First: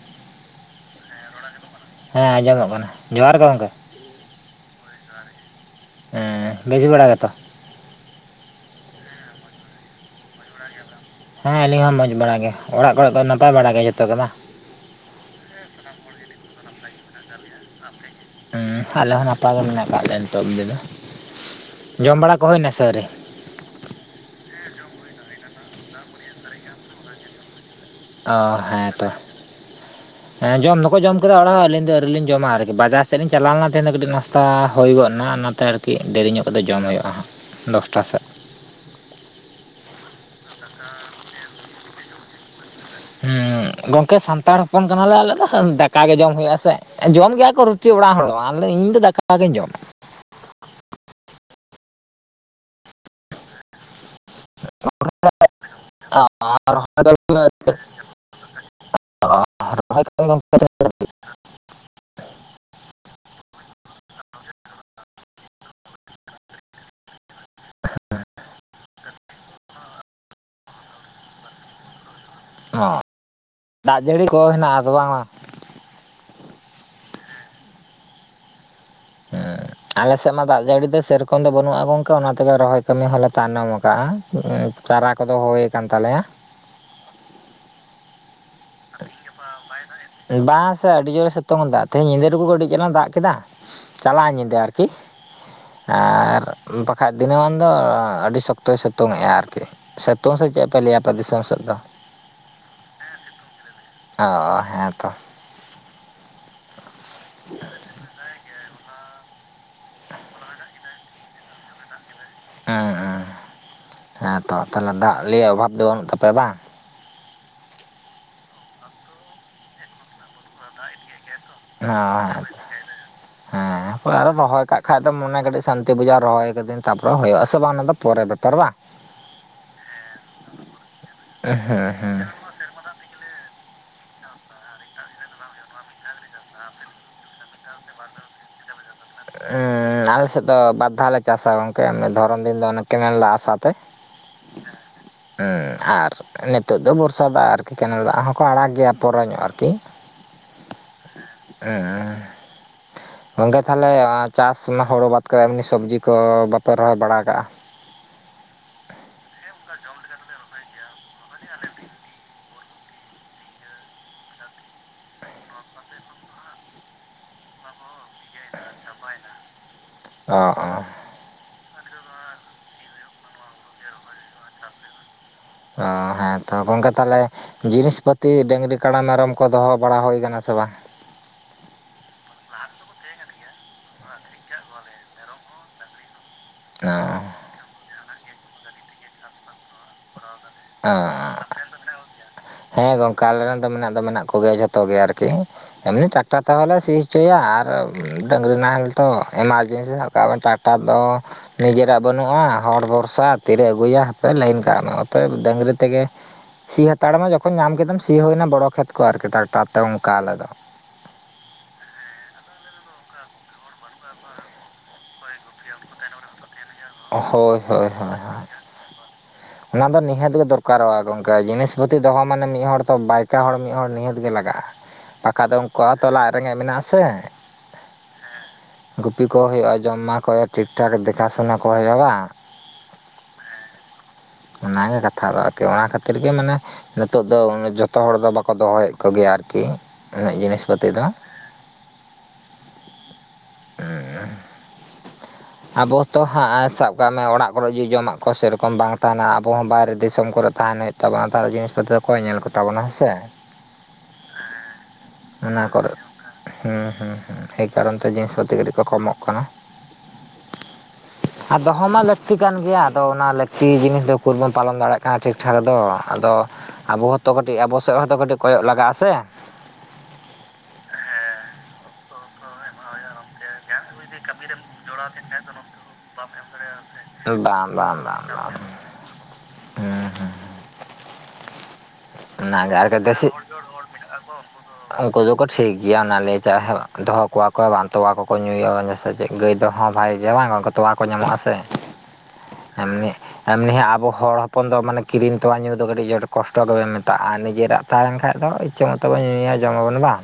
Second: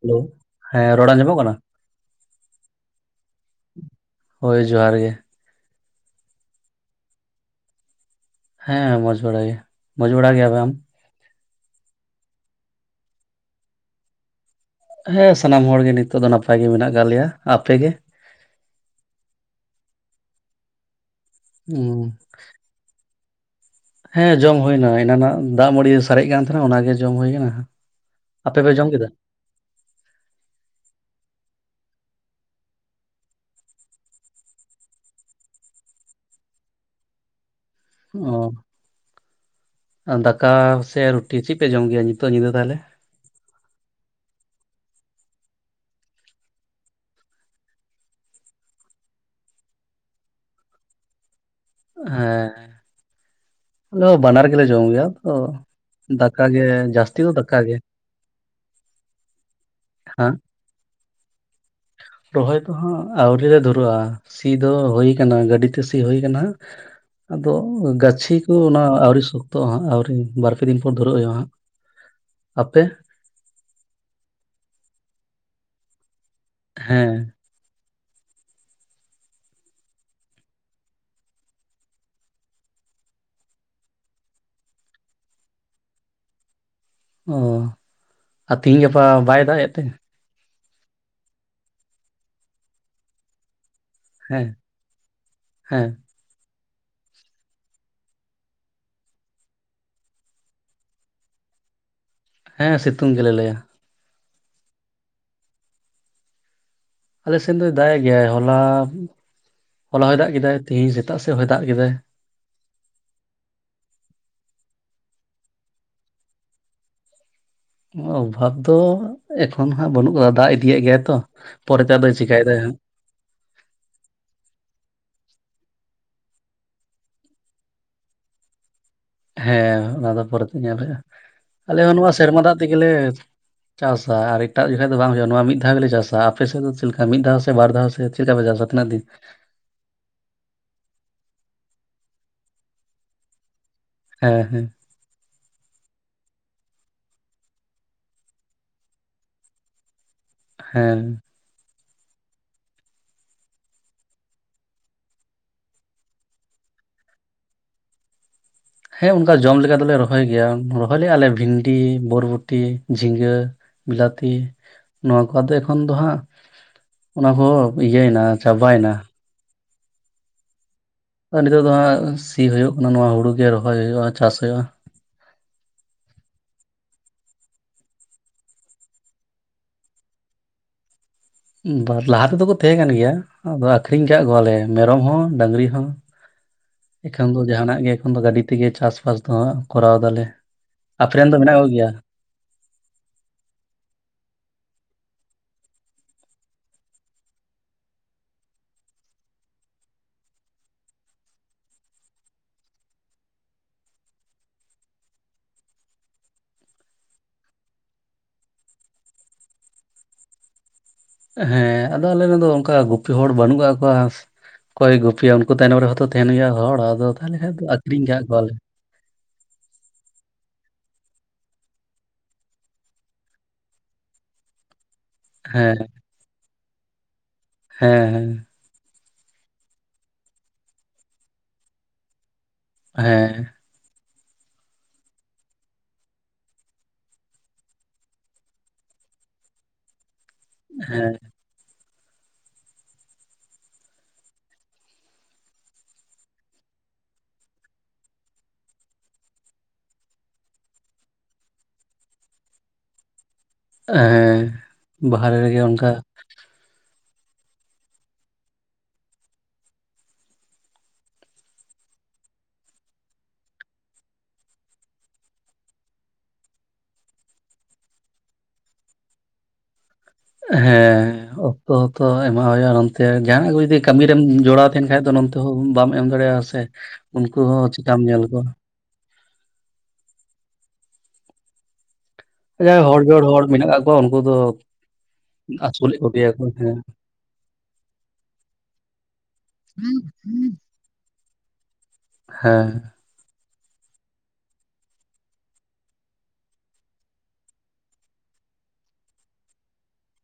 Hello, ᱦᱮᱸ ᱨᱚᱲ ᱟᱢᱚᱡᱚᱜ ᱠᱟᱱᱟ? ᱦᱮᱸ ᱟᱸᱡᱚᱢᱚᱜ ᱠᱟᱱᱟ ᱡᱚᱦᱟᱨ ᱜᱮ ᱜᱚᱢᱠᱮ ᱦᱳᱭ ᱡᱚᱦᱟᱨ ᱜᱮ᱾ ᱮᱸ ᱵᱷᱤᱜᱤ ᱵᱟᱲᱟ ᱜᱮᱛᱚ? ᱦᱮᱸ ᱢᱚᱸᱡᱽ ᱵᱟᱲᱟ ᱜᱮ, ᱢᱚᱸᱡᱽ ᱵᱟᱲᱟ ᱜᱮᱭᱟ ᱟᱢ? ᱦᱮᱸ ᱟᱹᱞᱤᱧ ᱦᱚᱸ ᱢᱚᱡᱽ ᱵᱟᱲᱟ ᱜᱮ, ᱚᱲᱟᱜ ᱠᱚᱨᱮ ᱠᱚ ᱱᱟᱯᱟᱭ ᱵᱟᱲᱟ ᱜᱮ ᱡᱚᱛᱚ ᱜᱮᱢᱟ ᱦᱮᱸ ᱥᱟᱱᱟᱢ ᱦᱚᱲ ᱜᱮ ᱱᱤᱛᱚᱜ ᱫᱚ ᱱᱟᱯᱟᱭ ᱜᱮ ᱢᱮᱱᱟᱜ ᱠᱟᱜ ᱞᱮᱭᱟ᱾ ᱟᱯᱮ ᱜᱮ? ᱦᱩᱸ ᱟᱞᱮ ᱦᱚᱸ ᱱᱟᱯᱟᱭ ᱜᱮ ᱢᱮᱱᱟᱜ ᱟᱠᱟᱜ ᱞᱮᱭᱟ ᱱᱤᱛᱚᱜ ᱛᱮᱫᱚ᱾ ᱦᱩᱸ, ᱡᱚᱢ ᱵᱟᱲᱟ ᱠᱚ ᱦᱩᱭᱱᱟ ᱥᱮ ᱟᱹᱣᱨᱤ? ᱦᱮᱸ ᱡᱚᱢ ᱦᱩᱭᱱᱟ ᱮᱱᱟᱱᱟᱜ ᱫᱟᱜᱽ ᱢᱟᱹᱲᱤ ᱥᱟᱨᱮᱜ ᱠᱟᱱ ᱛᱟᱦᱮᱸᱱᱟ ᱚᱱᱟ ᱜᱮ ᱡᱚᱢ ᱦᱩᱭ ᱠᱟᱱᱟ᱾ ᱚ ᱟᱯᱮ ᱯᱮ ᱡᱚᱢ ᱦᱮᱸ ᱠᱮᱫᱟ ᱛᱚ, ᱦᱮᱸ ᱡᱚᱢ ᱫᱚᱠᱚ ᱡᱚᱢ ᱠᱮᱫᱟ ᱚᱲᱟᱜ ᱦᱚᱸ ᱟᱹᱞᱤᱧ ᱫᱚ ᱟᱹᱣᱨᱤ ᱞᱤᱧ ᱡᱚᱢᱟ ᱟᱨᱠᱤ ᱵᱟᱡᱟᱨ ᱥᱮᱜ ᱞᱤᱧ ᱪᱟᱞᱟᱣ ᱞᱮᱱᱟ ᱛᱮᱦᱮᱸᱧ ᱠᱟᱹᱴᱤᱜ ᱱᱟᱥᱛᱟ ᱦᱩᱭ ᱜᱚᱫ ᱱᱟ ᱚᱱᱟ ᱛᱮ ᱟᱨᱠᱤ ᱫᱮᱨᱤ ᱧᱚᱜ ᱠᱟᱛᱮ ᱡᱚᱢ ᱦᱩᱭᱩᱜ-ᱟ ᱦᱟᱸᱜ ᱫᱚᱥᱴᱟ ᱥᱮᱫ ᱚ ᱟᱨ ᱫᱟᱠᱟ ᱥᱮ ᱨᱩᱴᱤ ᱪᱮᱜ ᱯᱮ ᱡᱚᱢ ᱜᱮᱭᱟ ᱱᱤᱛᱚᱜ ᱧᱤᱫᱟᱹ ᱛᱟᱦᱚᱞᱮ? ᱜᱚᱝᱠᱮ ᱥᱟᱱᱛᱟᱲ ᱦᱚᱯᱚᱱ ᱠᱟᱱᱟᱞᱮ ᱟᱞᱮ ᱫᱚ ᱫᱟᱠᱟ ᱜᱮ ᱡᱚᱢ ᱦᱩᱭᱩᱜ-ᱟ ᱥᱮ᱾ ᱡᱚᱢ ᱜᱮᱭᱟ ᱠᱚ ᱨᱩᱴᱤ ᱚᱲᱟᱜ ᱦᱚᱲ ᱫᱚ ᱟᱞᱮ ᱤᱧᱫᱚ ᱫᱟᱠᱟᱜᱤᱧ ᱡᱚᱢᱟ᱾ ᱦᱮᱸ ᱟᱞᱮᱫᱚ ᱵᱟᱱᱟᱨ ᱜᱮᱞᱮ ᱡᱚᱢ ᱜᱮᱭᱟ ᱛᱚ ᱫᱟᱠᱟ ᱜᱮ ᱡᱟᱹᱥᱛᱤ ᱫᱚ ᱫᱟᱠᱟ ᱜᱮ [unintelligible] ᱦᱮᱸ [unintelligible] ᱨᱚᱦᱚᱭ ᱠᱚᱦᱚᱸ ᱟᱹᱣᱨᱤ ᱞᱮ ᱫᱷᱩᱨᱟᱹᱜ-ᱟ ᱥᱤ ᱫᱚ ᱦᱩᱭ ᱠᱟᱱᱟ ᱜᱟᱹᱰᱤᱛᱮ ᱥᱤ ᱦᱩᱭ ᱠᱟᱱᱟ᱾ ᱟᱫᱚ ᱜᱟᱹᱪᱷᱤ ᱠᱚ ᱚᱱᱟ ᱟᱹᱣᱨᱤ ᱥᱚᱠᱛᱚ ᱦᱟᱸᱜ ᱟᱹᱣᱨᱤ ᱵᱟᱨᱯᱮ ᱫᱤᱱ ᱯᱚᱨ ᱫᱷᱩᱨᱟᱹᱜ ᱦᱩᱭᱩᱜ-ᱟ ᱦᱟᱸᱜ᱾ ᱟᱯᱮ ᱚ ᱫᱟᱜᱽ ᱡᱟᱹᱲᱤ ᱠᱚ ᱦᱮᱱᱟᱜ-ᱟ ᱟᱫᱚ ᱵᱟᱝᱢᱟ ᱦᱮᱸ᱾ ᱮᱸ ᱟᱞᱮ ᱥᱮᱜ ᱢᱟ ᱫᱟᱜᱽ ᱡᱟᱹᱲᱤ ᱫᱚ ᱥᱮᱨᱚᱠᱚᱢ ᱫᱚ ᱵᱟᱹᱱᱩᱜ-ᱟ ᱜᱚᱝᱠᱮ ᱚᱱᱟ ᱛᱮᱜᱮ ᱨᱚᱦᱚᱭ ᱠᱟᱹᱢᱤ ᱦᱚᱸᱞᱮ ᱛᱟᱭᱱᱚᱢ ᱟᱠᱟᱜ-ᱟ᱾ ᱪᱟᱨᱟ ᱠᱚᱫᱚ ᱦᱩᱭ ᱠᱟᱱ ᱛᱟᱞᱮᱭᱟ, ᱚ ᱟᱨ ᱛᱤᱦᱤᱧ ᱜᱟᱯᱟ ᱵᱟᱭ ᱫᱟᱜᱽ ᱮᱫ ᱛᱮ? ᱵᱟᱝᱥᱮ ᱟᱹᱰᱤ ᱡᱳᱨᱮ ᱥᱤᱛᱩᱝ ᱫᱟ ᱛᱮᱦᱮᱧ ᱧᱤᱫᱟᱹ ᱴᱩᱠᱩ ᱠᱟᱹᱴᱤᱜ ᱪᱟᱞᱟᱝ ᱮ ᱫᱟᱜᱽ ᱠᱮᱫᱟ᱾ ᱪᱟᱞᱟᱜᱼᱟ ᱦᱮᱸ ᱧᱤᱫᱟᱹ ᱟᱨᱠᱤ ᱦᱮᱸ ᱟᱨ ᱵᱟᱠᱷᱟᱭ ᱫᱤᱱᱟᱹᱢᱟᱱ ᱫᱚ ᱟᱹᱰᱤ ᱥᱚᱠᱛᱚᱭ ᱥᱤᱛᱚᱝᱮᱜᱼᱟ ᱟᱨᱠᱤ᱾ ᱥᱤᱛᱚᱝ ᱥᱮ ᱪᱮᱜ ᱯᱮ ᱞᱟᱹᱭᱟ ᱟᱯᱮ ᱫᱤᱥᱚᱢ ᱥᱮᱜ ᱫᱚ? ᱦᱮᱸ ᱥᱤᱛᱩᱝ ᱜᱮᱞᱮ ᱞᱟᱹᱭᱟ᱾ ᱚ ᱦᱮᱸᱛᱚ, ᱟᱞᱮ ᱥᱮᱱ ᱫᱚᱭ ᱫᱟᱜᱽ ᱮ ᱜᱮᱭᱟᱭ ᱦᱚᱞᱟ ᱦᱚᱞᱟ ᱦᱚᱭ ᱫᱟᱜᱽ ᱠᱮᱫᱟᱭ ᱛᱤᱦᱤᱧ ᱥᱮᱛᱟᱜ ᱥᱮᱫ ᱦᱚᱭ ᱫᱟᱜᱽ ᱠᱮᱫᱟᱭ᱾ ᱮᱸ ᱮᱸ ᱦᱮᱸᱛᱚ ᱛᱟᱦᱚᱞᱮ ᱫᱟᱜᱽ ᱞᱤᱭᱟᱹ ᱚᱵᱷᱟᱵ ᱫᱚ ᱵᱟᱹᱱᱩᱜ ᱛᱟᱯᱮᱭᱟ ᱵᱟᱝ? ᱚᱵᱷᱟᱵ ᱫᱚ ᱮᱠᱷᱚᱱ ᱦᱟᱸᱜ ᱵᱟᱹᱱᱩᱜ ᱠᱟᱫᱟ ᱫᱟᱜᱽ ᱤᱫᱤᱭᱮᱜ ᱜᱮᱭᱟᱭ ᱛᱚ᱾ ᱯᱚᱨᱮᱛᱮ ᱚ ᱟᱫᱚᱭ ᱦᱮᱸ, ᱪᱤᱠᱟᱭᱮᱫᱟᱭ ᱦᱟᱸᱜ ᱛᱟᱯᱚᱨ ᱟᱨᱚ ᱨᱚᱦᱚᱭ ᱠᱟᱜ ᱠᱷᱟᱡ ᱫᱚ ᱢᱚᱱᱮ ᱠᱟᱹᱴᱤᱜ ᱥᱟᱱᱛᱤ ᱵᱩᱡᱷᱟᱹᱜ-ᱟ ᱨᱚᱦᱚᱭ ᱠᱟᱫᱟᱹᱧ ᱛᱟᱯᱚᱨᱮ ᱦᱩᱭᱩᱜ-ᱟ ᱥᱮ ᱵᱟᱝ ᱚᱱᱟᱫᱚ ᱯᱚᱨᱮ ᱵᱮᱯᱟᱨ ᱵᱟᱝ᱾ ᱦᱮᱸ ᱚᱱᱟ ᱫᱚ ᱯᱚᱨᱮᱛᱮ ᱧᱮᱞ ᱦᱩᱭᱩᱜ-ᱟ᱾ ᱟᱞᱮ ᱦᱮᱸ ᱦᱚᱸ ᱱᱚᱣᱟ ᱦᱮᱸ᱾ ᱥᱮᱨᱢᱟ ᱫᱟᱜᱽ ᱛᱮᱜᱮᱞᱮ ᱪᱟᱥᱟ ᱟᱨ ᱮᱴᱟᱜ ᱡᱚᱠᱷᱟᱭ ᱫᱚ ᱵᱟᱝ ᱦᱩᱭᱩᱜ-ᱟ᱾ᱱᱚᱣᱟ ᱢᱤᱫ ᱫᱷᱟᱣ ᱜᱮᱞᱮ ᱪᱟᱥᱟ ᱟᱯᱮ ᱥᱮᱜ ᱫᱚ ᱪᱮᱫ ᱞᱮᱠᱟ ᱢᱤᱫ ᱫᱷᱟᱣ ᱥᱮ ᱵᱟᱨ ᱫᱷᱟᱣ ᱥᱮ ᱪᱮᱜ ᱞᱮᱠᱟ ᱯᱮ ᱪᱟᱥᱟ ᱛᱤᱱᱟᱹᱜ ᱫᱤᱱ? ᱮᱻ ᱟᱞᱮ ᱥᱮᱜ ᱫᱚ ᱵᱟᱨ ᱫᱷᱟᱣ ᱞᱮ ᱪᱟᱥᱟ ᱜᱚᱝᱠᱮ ᱫᱷᱚᱨᱚᱱ ᱫᱤᱱ ᱫᱚ ᱚᱱᱮ ᱠᱮᱱᱮᱞ ᱫᱟᱜᱽ ᱟᱥᱟ ᱛᱮ ᱦᱮᱸ ᱦᱮᱸ ᱦᱩᱸ ᱟᱨ ᱱᱤᱛᱚᱜ ᱫᱚ ᱵᱚᱨᱥᱟ ᱫᱟᱜᱽ ᱟᱨᱠᱤ ᱠᱮᱱᱮᱞ ᱫᱟᱜᱽ ᱦᱚᱸᱠᱚ ᱟᱲᱟᱜ ᱜᱮᱭᱟ ᱯᱚᱨᱮ ᱧᱚᱜ ᱟᱨᱠᱤ᱾ ᱦᱮᱸ, ᱮᱸ ᱜᱚᱝᱠᱮ ᱛᱟᱦᱚᱞᱮ ᱪᱟᱥ ᱚᱱᱟ ᱦᱩᱲ ᱵᱟᱫ ᱠᱟᱛᱮ ᱮᱢᱱᱤ ᱥᱚᱵᱽᱡᱤ ᱠᱚ ᱵᱟᱯᱮ ᱨᱚᱦᱚᱭ ᱵᱟᱲᱟ ᱠᱟᱜ-ᱟ? ᱦᱮᱸ ᱩᱝᱠᱟ ᱡᱚᱢ ᱞᱮᱠᱟ ᱫᱚᱞᱮ ᱨᱚᱦᱚᱭ ᱜᱮᱭᱟ ᱨᱚᱦᱚᱭ ᱞᱮᱜ-ᱟ ᱞᱮ ᱵᱷᱤᱱᱰᱤ ᱵᱚᱨᱵᱚᱴᱤ ᱡᱷᱤᱸᱜᱟᱹ᱾ ᱵᱤᱞᱟᱹᱛᱤ ᱱᱚᱣᱟ ᱠᱚᱫᱚ ᱮᱠᱷᱚᱱ ᱫᱚ ᱦᱟᱸᱜ, ᱚᱱᱟ ᱠᱚᱦᱚᱸ ᱤᱭᱟᱹᱱᱟ ᱪᱟᱵᱟᱭᱱᱟ᱾ ᱚ ᱦᱚᱸ᱾ ᱟᱨ ᱱᱤᱛᱳᱜ ᱫᱚ ᱦᱟᱸᱜ ᱥᱤ ᱦᱩᱭᱩᱜ ᱠᱟᱱᱟ ᱱᱚᱣᱟ ᱦᱩᱲᱩ ᱜᱮ ᱨᱚᱦᱚᱭ ᱦᱩᱭᱩᱜ-ᱟ ᱪᱟᱥ ᱦᱩᱭᱩᱜᱼᱟ᱾ ᱚ ᱦᱮᱸᱛᱚ ᱜᱚᱝᱠᱮ ᱛᱟᱦᱚᱞᱮᱼᱼ ᱡᱤᱱᱤᱥ ᱯᱟᱹᱛᱤ ᱰᱟᱹᱝᱨᱤ ᱠᱟᱲᱟ ᱢᱮᱨᱚᱢ ᱠᱚ ᱫᱚᱦᱚ ᱵᱟᱲᱟ ᱦᱩᱭ ᱟᱠᱟᱱᱟ ᱥᱮ ᱵᱟᱝ? ᱵᱟ ᱞᱟᱦᱟ ᱛᱮᱫᱚ ᱠᱚ ᱛᱟᱦᱮᱸ ᱠᱟᱱ ᱜᱮᱭᱟ ᱟᱫᱚ ᱟᱠᱷᱨᱤᱧ ᱟᱠᱟᱫ ᱠᱚᱣᱟᱞᱮ ᱢᱮᱨᱚᱢ ᱦᱚᱸ ᱰᱟᱹᱝᱨᱤ ᱦᱚᱸ᱾ ᱮᱠᱷᱚᱱ ᱫᱚ ᱡᱟᱦᱟᱸᱱᱟᱜ ᱜᱮ ᱮᱠᱷᱚᱱ ᱫᱚ ᱜᱟᱹᱰᱤ ᱛᱮᱜᱮ ᱪᱟᱥᱵᱟᱥ ᱫᱚ ᱠᱚᱨᱟᱣ ᱫᱟᱞᱮ᱾ ᱟᱯᱮᱨᱮᱱ ᱫᱚ ᱢᱮᱱᱟᱜ ᱠᱚᱜᱮᱭᱟ ᱚ ᱦᱮᱸ ᱜᱚᱝᱠᱮ ᱟᱞᱮ ᱨᱮᱱ ᱫᱚ ᱢᱮᱱᱟᱜ ᱫᱚ ᱢᱮᱱᱟᱜ ᱠᱚᱜᱮᱭᱟ ᱡᱷᱚᱛᱚ ᱜᱮ ᱟᱨᱠᱤ᱾ ᱮᱢᱱᱤ ᱴᱨᱟᱠᱴᱟᱨ ᱛᱮᱦᱚᱸ ᱞᱮ ᱥᱤ ᱦᱚᱪᱚᱭᱟ ᱟᱨ ᱰᱟᱝᱨᱤ ᱱᱟᱦᱮᱞ ᱛᱚ ᱮᱢᱟᱨᱡᱮᱱᱥᱤ ᱠᱟᱨᱚᱱᱼᱼ ᱱᱮᱛᱟᱨ ᱫᱚ ᱱᱤᱡᱮᱨᱟᱜ ᱵᱟᱹᱱᱩᱜᱼᱟ ᱦᱚᱲ ᱵᱷᱚᱨᱥᱟ ᱛᱤᱨᱮ ᱟᱹᱜᱩᱭᱟ ᱦᱟᱯᱮ ᱞᱟᱹᱭᱤᱱ ᱠᱟᱜ ᱢᱮ᱾ ᱚᱛᱚᱭᱮᱵ ᱰᱟᱹᱝᱨᱤ ᱛᱮᱜᱮᱼᱼ ᱥᱤ ᱦᱟᱛᱟᱲ ᱢᱮ ᱡᱚᱠᱷᱚᱱ ᱧᱟᱢ ᱠᱮᱫᱟᱢ ᱥᱤ ᱦᱩᱭᱱᱟ ᱵᱚᱲᱚ ᱠᱷᱮᱛ ᱠᱚ ᱟᱨᱠᱤ ᱴᱟᱠᱴᱟᱨ ᱛᱮ ᱚᱝᱠᱟ ᱟᱞᱮ ᱫᱚ᱾ ᱦᱮᱸ ᱟᱫᱚ ᱟᱞᱮ ᱫᱚ ᱚᱱᱠᱟ ᱜᱩᱯᱤ ᱦᱚᱲ ᱵᱟᱹᱱᱩᱜ ᱠᱟᱜ ᱠᱚᱣᱟ᱾ ᱚᱠᱚᱭ ᱜᱩᱯᱤᱭᱟ ᱩᱱᱠᱩ ᱛᱟᱭᱱᱚᱢ ᱨᱮᱦᱚᱸ ᱛᱚ ᱛᱟᱦᱮᱸᱱ ᱦᱩᱭᱩᱜᱼᱟ ᱦᱚᱲ ᱟᱫᱚ ᱛᱟᱦᱚᱞᱮ ᱠᱷᱟᱱ ᱦᱳᱭ ᱫᱚ ᱦᱳᱭ ᱟᱠᱷᱨᱤᱧ ᱦᱳᱭ ᱠᱟᱫ ᱠᱚᱣᱟᱞᱮ [inaudible] ᱚᱱᱟ ᱫᱚ ᱱᱤᱦᱟᱹᱛ ᱜᱮ ᱫᱚᱨᱠᱟᱨᱚᱜᱼᱟ ᱜᱚᱝᱠᱮ ᱡᱤᱱᱤᱥ ᱯᱟᱹᱛᱤ ᱫᱚᱦᱚ ᱢᱟᱱᱮ ᱢᱤᱫ ᱦᱚᱲ ᱛᱚ ᱵᱟᱭᱠᱟ ᱦᱚᱲ ᱢᱤᱫ ᱦᱚᱲ ᱱᱤᱦᱟᱹᱛ ᱜᱮ ᱞᱟᱜᱟᱜᱼᱟ᱾ ᱵᱟᱠᱷᱟᱡ ᱫᱚ ᱦᱮᱸ ᱩᱱᱠᱩᱣᱟᱜ ᱦᱚᱸᱛᱚ ᱞᱟᱡ ᱨᱮᱸᱜᱮᱡ ᱢᱮᱱᱟᱜ ᱟᱥᱮᱼᱼ ᱦᱮᱸ ᱦᱮᱸ ᱜᱩᱯᱤ ᱠᱚ ᱦᱩᱭᱩᱜ-ᱟ ᱡᱚᱢ ᱮᱢᱟᱠᱚ ᱦᱩᱭᱩᱜᱼᱟ ᱴᱷᱤᱠ ᱴᱷᱟᱠ ᱫᱮᱠᱷᱟᱥᱩᱱᱟ ᱠᱚ ᱦᱩᱭᱩᱜᱼᱟ ᱵᱟᱝ ᱦᱮᱸ ᱚᱱᱟᱜᱮ ᱠᱟᱛᱷᱟ ᱫᱚ ᱟᱨᱠᱤ ᱚᱱᱟ ᱠᱷᱟᱹᱛᱤᱨ ᱜᱮ ᱢᱟᱱᱮᱼᱼ ᱱᱤᱛᱚᱜ ᱫᱚ ᱡᱚᱛᱚ ᱦᱚᱲ ᱫᱚ ᱵᱟᱠᱚ ᱫᱚᱦᱚᱭᱮᱫ ᱠᱚᱜᱮᱭᱟ ᱟᱹᱨᱠᱤ ᱩᱱᱟᱹᱜ ᱡᱤᱱᱤᱥ ᱯᱟᱹᱛᱤ ᱫᱚ᱾ ᱦᱮᱸ ᱦᱩᱢ ᱟᱵᱚ ᱛᱚ ᱦᱟᱸᱜ ᱥᱟᱵ ᱠᱟᱜ ᱢᱮ ᱚᱲᱟᱜ ᱠᱚᱨᱮᱜ ᱡᱚᱫᱤ ᱡᱚᱢᱟᱜ ᱠᱚ ᱥᱮᱨᱚᱠᱚᱢ ᱵᱟᱝ ᱛᱟᱦᱮᱱᱟ ᱟᱵᱚ ᱵᱟᱭᱨᱮ ᱫᱤᱥᱚᱢ ᱠᱚᱨᱮ ᱛᱟᱦᱮᱱᱟ ᱦᱩᱜᱼᱼ ᱛᱟᱵᱚᱱᱟ ᱛᱟᱦᱚᱞᱮ ᱡᱤᱱᱤᱥ ᱯᱚᱛᱨᱚ ᱚᱠᱚᱭ ᱧᱮᱞ ᱠᱚᱛᱟ ᱵᱚᱱᱟ ᱦᱮᱸ ᱥᱮᱼᱼ ᱮᱸ ᱵᱟᱦᱨᱮ ᱨᱮᱜᱮ ᱚᱱᱠᱟᱼᱼ ᱠᱚᱨᱮ ᱦᱩᱸ ᱦᱩᱸ ᱦᱩᱸ ᱮ ᱠᱟᱨᱚᱱ ᱛᱮ ᱡᱤᱱᱤᱥ ᱯᱟᱛᱤ ᱠᱟᱹᱴᱤᱡ ᱠᱚ ᱠᱚᱢᱚᱜ ᱠᱟᱱᱟ᱾ ᱟᱨ ᱫᱚᱦᱚ ᱢᱟ ᱞᱟᱹᱠᱛᱤ ᱠᱟᱱ ᱜᱮᱭᱟ ᱟᱫᱚ ᱚᱱᱟ ᱞᱟᱹᱠᱛᱤ ᱡᱤᱱᱤᱥ ᱫᱚ ᱩᱠᱩᱨ ᱵᱚᱱ ᱯᱟᱞᱚᱱ ᱫᱟᱲᱮᱭᱟᱜ ᱠᱟᱱᱟ ᱴᱷᱤᱠ ᱴᱷᱟᱠ ᱫᱚ ᱟᱫᱚᱼᱼ ᱟᱵᱚ ᱦᱚᱸᱛᱚ ᱠᱟᱹᱴᱤᱡ ᱟᱵᱚ ᱥᱮᱫ ᱦᱚᱸᱛᱚ ᱠᱟᱹᱴᱤᱡ ᱠᱚᱭᱚᱜ ᱞᱟᱜᱟᱜᱼᱟ ᱥᱮ᱾ ᱦᱮᱸ ᱚᱠᱛᱚ ᱛᱚ ᱮᱢᱟᱜ ᱦᱩᱭᱩᱜᱼᱟ ᱱᱚᱱᱛᱮ ᱡᱟᱦᱟ ᱱᱟᱜ ᱠᱚ ᱡᱩᱫᱤᱼᱼ ᱠᱟᱹᱢᱤ ᱨᱮᱢ ᱡᱚᱲᱟᱣ ᱛᱟᱦᱮᱱ ᱠᱷᱟᱱ ᱫᱚ ᱱᱚᱱᱛᱮ ᱦᱚᱸ ᱵᱟᱢ ᱮᱢ ᱫᱟᱲᱮᱭᱟᱜᱼᱟ ᱥᱮ ᱩᱱᱠᱩ ᱵᱟᱝ ᱦᱚᱸ ᱵᱟᱝ ᱪᱤᱠᱟᱢ ᱵᱟᱝ ᱧᱮᱞ ᱠᱚᱣᱟ᱾ ᱵᱟᱝ ᱦᱩᱸ ᱦᱩᱸ ᱚᱱᱟᱜᱮ ᱡᱟᱦᱟᱸᱭ ᱟᱨ ᱦᱚᱲ ᱡᱚᱲ ᱫᱮᱥᱤ ᱦᱚᱲ ᱢᱮᱱᱟᱜ ᱠᱟᱫ ᱠᱚᱣᱟ ᱩᱱᱠᱩ ᱫᱚᱼᱼ ᱩᱱᱠᱩ ᱫᱚᱠᱚ ᱴᱷᱤᱠ ᱜᱮᱭᱟ ᱱᱟᱜ ᱡᱟᱦᱟᱸ ᱫᱚᱦᱚ ᱠᱚᱣᱟ ᱠᱚ ᱵᱟᱝ ᱛᱚᱣᱟ ᱠᱚᱠᱚ ᱧᱩᱭᱟ ᱥᱟ ᱪᱮᱫᱼᱼ ᱜᱟᱹᱭ ᱫᱚᱦᱚᱸ ᱵᱷᱟᱜᱮ ᱜᱮᱭᱟ ᱵᱟᱝ ᱚᱝᱠᱟ ᱛᱚᱣᱟ ᱠᱚ ᱧᱟᱢᱚᱜᱼᱟ ᱥᱮ ᱦᱮᱸ ᱮᱢᱱᱤᱼᱼ ᱮᱢᱱᱤ ᱟᱵᱚ ᱦᱚᱲ ᱦᱚᱯᱚᱱ ᱫᱚ ᱢᱟᱱᱮ ᱠᱤᱨᱤᱧ ᱛᱚᱣᱟ ᱧᱩ ᱫᱚ ᱠᱟᱹᱴᱤᱡ ᱟᱸᱴ ᱠᱚᱥᱴᱚᱼᱼ ᱟᱜ ᱟᱨ ᱱᱤᱡᱮᱨᱟᱜ ᱛᱟᱦᱮᱸ ᱞᱮᱱ ᱠᱷᱟᱡ ᱫᱚ ᱤᱪᱪᱷᱟᱹ ᱢᱚᱛᱚᱵᱚᱱ ᱧᱩᱭᱟ ᱡᱚᱢᱟᱵᱚᱱ ᱵᱟᱝ